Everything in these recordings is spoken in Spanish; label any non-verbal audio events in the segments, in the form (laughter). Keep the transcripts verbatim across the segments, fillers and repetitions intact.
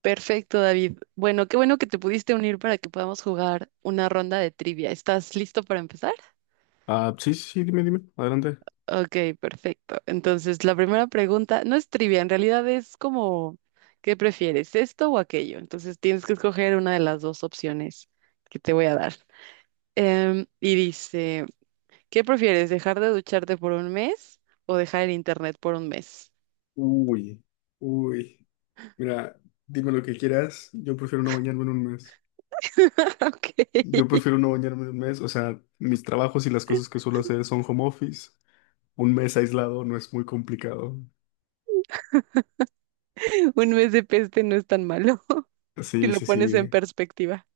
Perfecto, David. Bueno, qué bueno que te pudiste unir para que podamos jugar una ronda de trivia. ¿Estás listo para empezar? Ah, sí, sí, sí, dime, dime, adelante. Ok, perfecto. Entonces, la primera pregunta no es trivia, en realidad es como, ¿qué prefieres, esto o aquello? Entonces, tienes que escoger una de las dos opciones que te voy a dar. Em, y dice, ¿qué prefieres, dejar de ducharte por un mes o dejar el internet por un mes? Uy, uy. Mira, dime lo que quieras. Yo prefiero no bañarme en un mes. (laughs) Ok, Yo (laughs) prefiero no bañarme en un mes. O sea, mis trabajos y las cosas que suelo hacer son home office. Un mes aislado no es muy complicado. un mes de peste no es tan malo (laughs) si Sí, lo sí, pones en sí. perspectiva.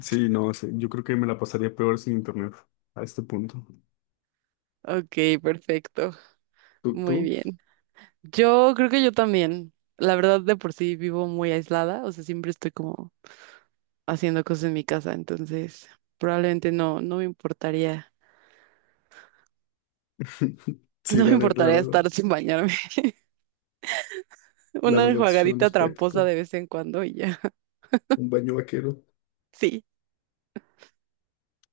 Sí, no, sí, yo creo que me la pasaría peor sin internet a este punto. Ok, perfecto. ¿Tú, Muy tú? bien. Yo creo que yo también. La verdad, de por sí vivo muy aislada, o sea, siempre estoy como haciendo cosas en mi casa, entonces probablemente no, no me importaría, (laughs) (laughs) Sí, no me la neta, la importaría verdad. estar sin bañarme. (laughs) La Una verdad, sí suena más enjuagadita tramposa práctico. de vez en cuando y ya. (laughs) Un baño vaquero. Sí,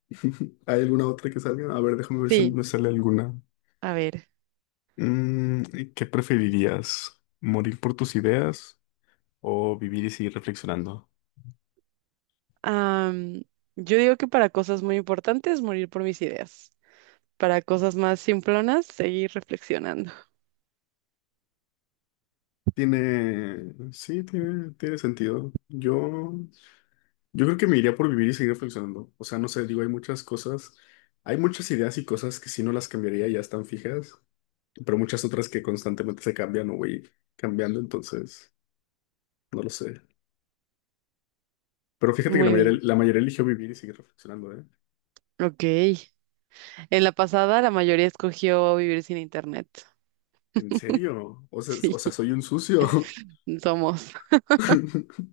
(laughs) ¿Hay alguna otra que salga? A ver, déjame ver si sí. me sale alguna. A ver. Mm, ¿y qué preferirías? ¿Morir por tus ideas o vivir y seguir reflexionando? am, yo digo que para cosas muy importantes, morir por mis ideas. Para cosas más simplonas, seguir reflexionando. Tiene, sí, tiene, tiene sentido. Yo, yo creo que me iría por vivir y seguir reflexionando. O sea, no sé, digo, hay muchas cosas, hay muchas ideas y cosas que si no las cambiaría ya están fijas, pero muchas otras que constantemente se cambian o voy cambiando, entonces, no lo sé. Pero fíjate que la Muy mayoría, bien. la mayoría eligió vivir y seguir reflexionando, ¿eh? Ok. En la pasada, la mayoría escogió vivir sin internet. ¿En serio? O sea, (laughs) o sea, Sí. soy un sucio. Somos. (laughs) (laughs)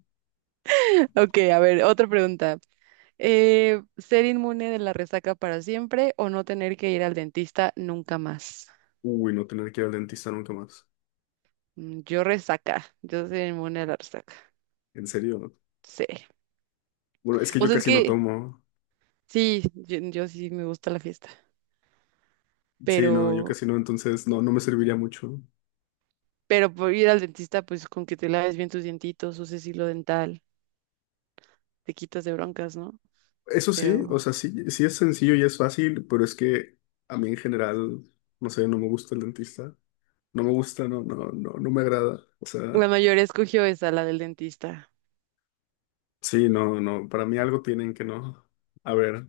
Ok, a ver, otra pregunta. Eh, ¿ser inmune de la resaca para siempre o no tener que ir al dentista nunca más? Uy, no tener que ir al dentista nunca más. Mm, yo resaca, yo soy inmune a la resaca. En serio, ¿no? Sí. Bueno, es que O yo sea, es casi no que tomo. sí, yo, yo sí me gusta la fiesta, Sí, no, yo pero, casi no, entonces no, no me serviría mucho. pero por ir al dentista, pues con que te laves bien tus dientitos, uses hilo dental, te quitas de broncas, ¿no? Eso sí, Pero o sea, sí, sí es sencillo y es fácil, pero es que a mí en general, no sé, no me gusta el dentista. No me gusta, no, no, no, no me agrada. O la sea, mayoría escogió esa, la del dentista. sí, no, no, para mí algo tienen que no. A ver,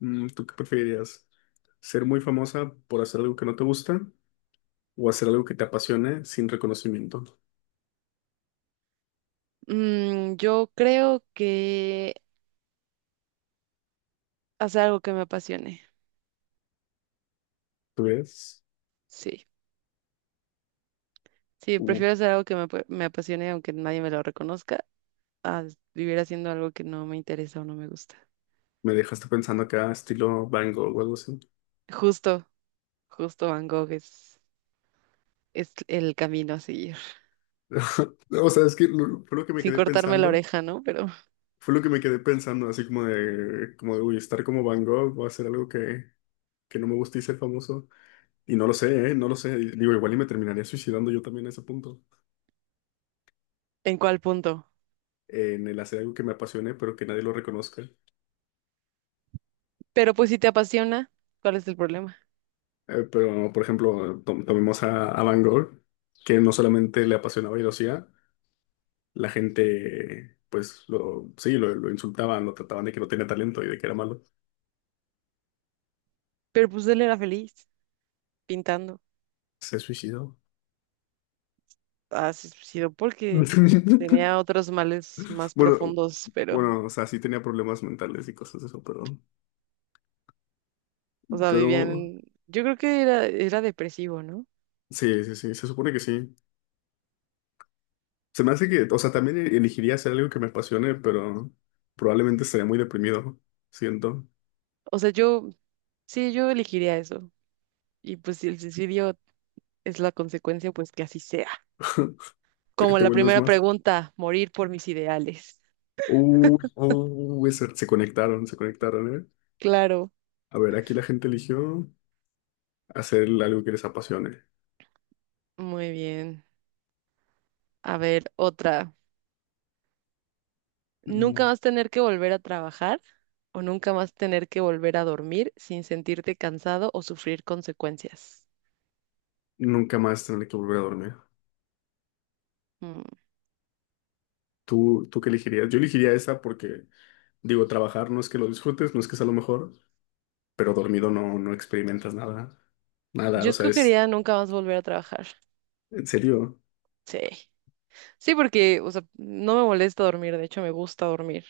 mm, ¿tú qué preferirías? ¿Ser muy famosa por hacer algo que no te gusta o hacer algo que te apasione sin reconocimiento? Mm, yo creo que hacer algo que me apasione. ¿Tú ves? Sí. Sí, Uh, prefiero hacer algo que me, apue- me apasione aunque nadie me lo reconozca, a vivir haciendo algo que no me interesa o no me gusta. Me dejaste pensando acá, estilo Van Gogh o algo así. Justo, justo Van Gogh es, es el camino a seguir. (laughs) O sea, es que lo- fue lo que me Sin quedé cortarme la pensando. oreja, ¿no? Pero Fue lo que me quedé pensando, así como de, como de, uy, estar como Van Gogh o hacer algo que, que no me guste y ser famoso. Y no lo sé, ¿eh? No lo sé. Y digo, igual y me terminaría suicidando yo también a ese punto. ¿en cuál punto? En el hacer algo que me apasione, pero que nadie lo reconozca. Pero pues si te apasiona, ¿cuál es el problema? Eh, pero, por ejemplo, tom- tomemos a, a Van Gogh, que no solamente le apasionaba y lo hacía, la gente, pues, lo, sí, lo, lo insultaban, lo trataban de que no tenía talento y de que era malo. Pero pues él era feliz pintando. Se suicidó. Ha sido porque (laughs) tenía otros males más Bueno, profundos, pero, bueno, o sea, sí tenía problemas mentales y cosas de eso, pero, o sea, pero vivían... Yo creo que era, era depresivo, ¿no? sí, sí, sí, se supone que sí. Se me hace que, o sea, también elegiría hacer algo que me apasione, pero probablemente estaría muy deprimido. Siento, O sea, yo, sí, yo elegiría eso. Y pues si el suicidio es la consecuencia, pues que así sea. te, Como te la vuelves primera más. pregunta, morir por mis ideales. Uh, uh, ese- se conectaron, se conectaron, ¿eh? Claro, A ver, aquí la gente eligió hacer algo que les apasione. muy bien. A ver, otra. ¿Nunca Mm, vas a tener que volver a trabajar o nunca vas a tener que volver a dormir sin sentirte cansado o sufrir consecuencias? Nunca más tener que volver a dormir. Mm, ¿Tú, tú qué elegirías? Yo elegiría esa porque digo, trabajar no es que lo disfrutes, no es que sea lo mejor, pero dormido no, no experimentas nada. Nada, yo o sea, es escogería nunca más volver a trabajar. en serio. Sí. Sí, porque, o sea, no me molesta dormir, de hecho me gusta dormir.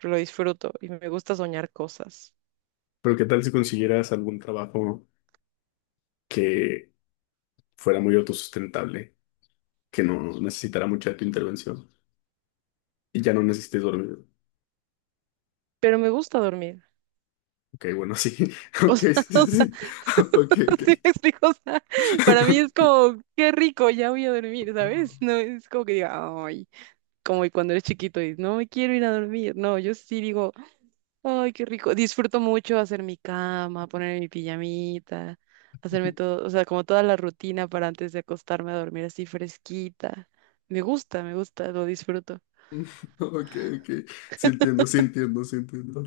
Lo disfruto y me gusta soñar cosas. Pero ¿qué tal si consiguieras algún trabajo que fuera muy autosustentable, que no necesitara mucha de tu intervención y ya no necesites dormir? Pero me gusta dormir. Ok, bueno, sí. (laughs) O Ok, sea, (laughs) sí, sí, o sea, sí. (laughs) Ok, (laughs) ok. ¿sí me explico? O sea, para mí es (laughs) como, qué rico, ya voy a dormir, ¿sabes? No es como que diga, ay, como cuando eres chiquito y no me quiero ir a dormir. No, yo sí digo, ay, qué rico. Disfruto mucho hacer mi cama, poner mi pijamita, hacerme todo, o sea, como toda la rutina para antes de acostarme a dormir así fresquita. Me gusta, me gusta, lo disfruto. Ok, ok. Sí entiendo, sí entiendo, sí entiendo.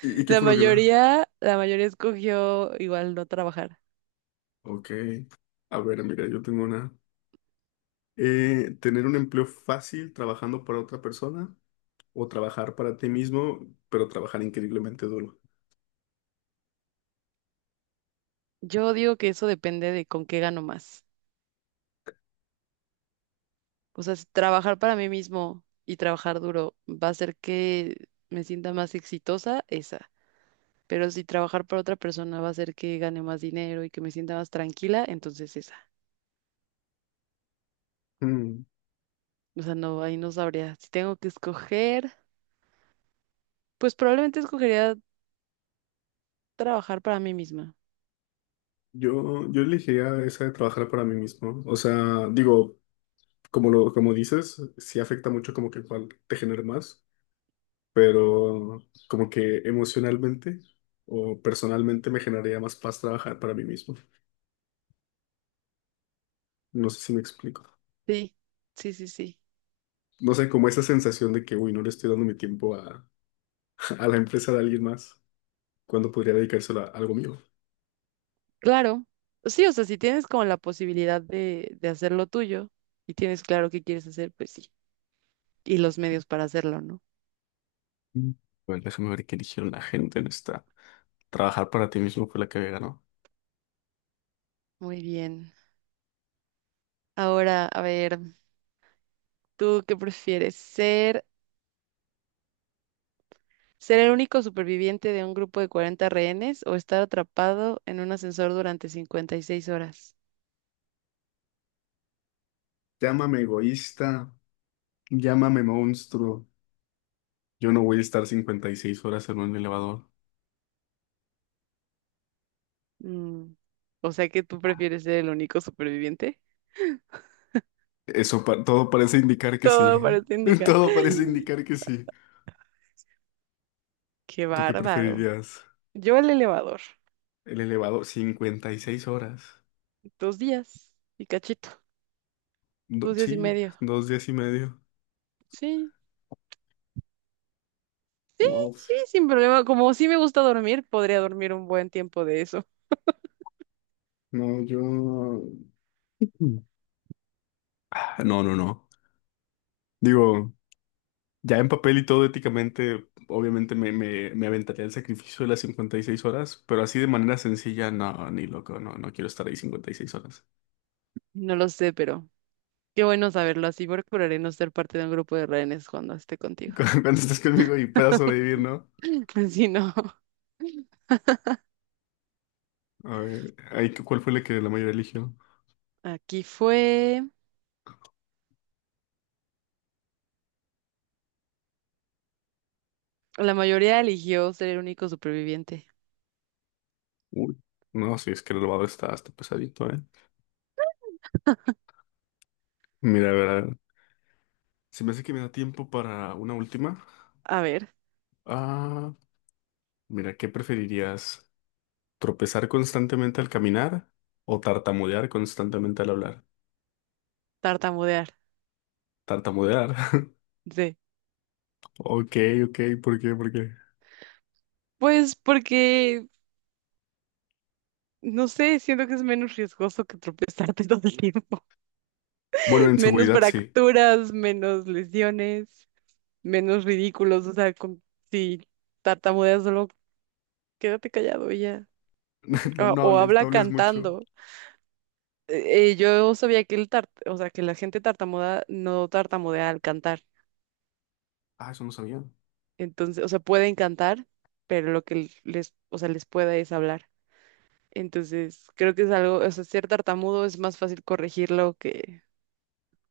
¿Y, y qué La fue lo que la...? mayoría, la mayoría escogió igual no trabajar. Ok. A ver, mira, yo tengo una... Eh, tener un empleo fácil trabajando para otra persona o trabajar para ti mismo, pero trabajar increíblemente duro. Yo digo que eso depende de con qué gano más. O sea, si trabajar para mí mismo y trabajar duro va a hacer que me sienta más exitosa, esa. Pero si trabajar para otra persona va a hacer que gane más dinero y que me sienta más tranquila, entonces esa. Mm, O sea, no, ahí no sabría. Si tengo que escoger, pues probablemente escogería trabajar para mí misma. Yo, yo elegiría esa de trabajar para mí mismo. O sea, digo, como lo, como dices, sí afecta mucho como que cuál te genere más, pero como que emocionalmente o personalmente me generaría más paz trabajar para mí mismo. No sé si me explico. Sí, sí, sí, sí. No sé, como esa sensación de que, uy, no le estoy dando mi tiempo a, (laughs) a la empresa de alguien más, cuando podría dedicárselo a algo mío. Claro. Sí, o sea, si tienes como la posibilidad de, de hacer lo tuyo y tienes claro qué quieres hacer, pues sí. Y los medios para hacerlo, ¿no? Mm. Bueno, déjame ver qué eligieron la gente en esta. Trabajar para ti mismo fue la que había ganado. Muy bien. Ahora, a ver. ¿Tú qué prefieres? ¿Ser, ¿ser el único superviviente de un grupo de cuarenta rehenes o estar atrapado en un ascensor durante cincuenta y seis horas? Llámame egoísta, llámame monstruo. Yo no voy a estar cincuenta y seis horas en un elevador. Mm, o sea que tú prefieres ser el único superviviente. Eso pa- todo parece indicar que sí. Todo parece (laughs) indicar. (gasps) Todo parece (laughs) indicar que sí. Qué ¿Tú qué bárbaro. preferirías? Yo el elevador. El elevador, cincuenta y seis horas. Dos días y cachito. Do- Dos días y sí, medio. dos días y medio. Sí, No, sí, sin problema. Como sí me gusta dormir, podría dormir un buen tiempo de eso. no, yo... Mm. Ah, no, no, no. Digo. Ya en papel y todo éticamente, obviamente me, me, me aventaría el sacrificio de las cincuenta y seis horas, pero así de manera sencilla, no, ni loco, no, no quiero estar ahí cincuenta y seis horas. No lo sé, pero qué bueno saberlo. Así procuraré no ser parte de un grupo de rehenes cuando esté (laughs) contigo. Cuando cuando estés conmigo y puedas sobrevivir, ¿no? (laughs) Si no, A ver, ahí, ¿cu- ¿cuál fue la que la mayoría eligió? aquí fue. La mayoría eligió ser el único superviviente. Uy. No, sí, es que el robado está, está pesadito, ¿eh? Mira, a ver, a ver, se me hace que me da tiempo para una última. A ver, Ah, mira, ¿qué preferirías? ¿Tropezar constantemente al caminar o tartamudear constantemente al hablar? tartamudear. Tartamudear. (laughs) Sí. Ok, ok, ¿por qué? ¿Por qué? Pues porque, no sé, siento que es menos riesgoso que tropezarte (laughs) todo el tiempo. Bueno, (laughs) en Menos seguridad sí. fracturas, menos lesiones, menos ridículos. O sea, con- si tartamudeas solo quédate callado y ya. (laughs) No, O, no o hables, no habla hables mucho. cantando. Eh, eh, yo sabía que el tart, o sea, que la gente tartamuda no tartamudea al cantar. Ah, eso no sabía. Entonces, o sea, pueden cantar, pero lo que les, o sea, les pueda es hablar. Entonces, creo que es algo, o sea, ser tartamudo es más fácil corregirlo que,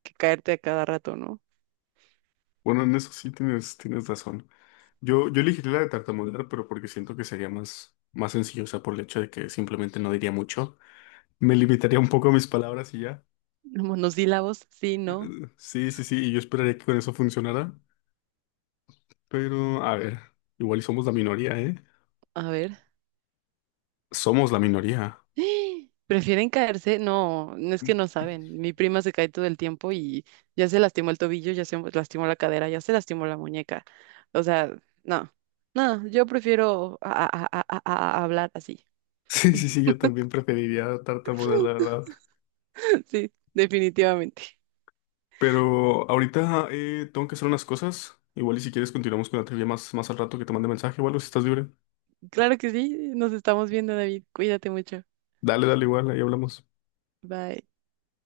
que caerte a cada rato, ¿no? Bueno, en eso sí tienes, tienes razón. Yo, yo elegiría la de tartamudear, pero porque siento que sería más, más sencillo, o sea, por el hecho de que simplemente no diría mucho. Me limitaría un poco a mis palabras y ya. Monosílabos, sí, no. Eh, Sí, sí, sí, y yo esperaría que con eso funcionara. Pero, a ver, igual y somos la minoría, ¿eh? A ver. Somos la minoría. (gasps) ¿Prefieren caerse? No, no es que no (laughs) saben. Mi prima se cae todo el tiempo y ya se lastimó el tobillo, ya se lastimó la cadera, ya se lastimó la muñeca. O sea, no, no, yo prefiero a- a- a- a- a- a hablar así. Sí, sí, sí, (laughs) yo también preferiría tartamudear, la verdad. Sí, definitivamente. Pero ahorita eh, tengo que hacer unas cosas. Igual y si quieres continuamos con la trivia más, más al rato que te mande mensaje o algo si estás libre. Claro que sí, nos estamos viendo, David. Cuídate mucho. Dale, dale igual, ahí hablamos. Bye.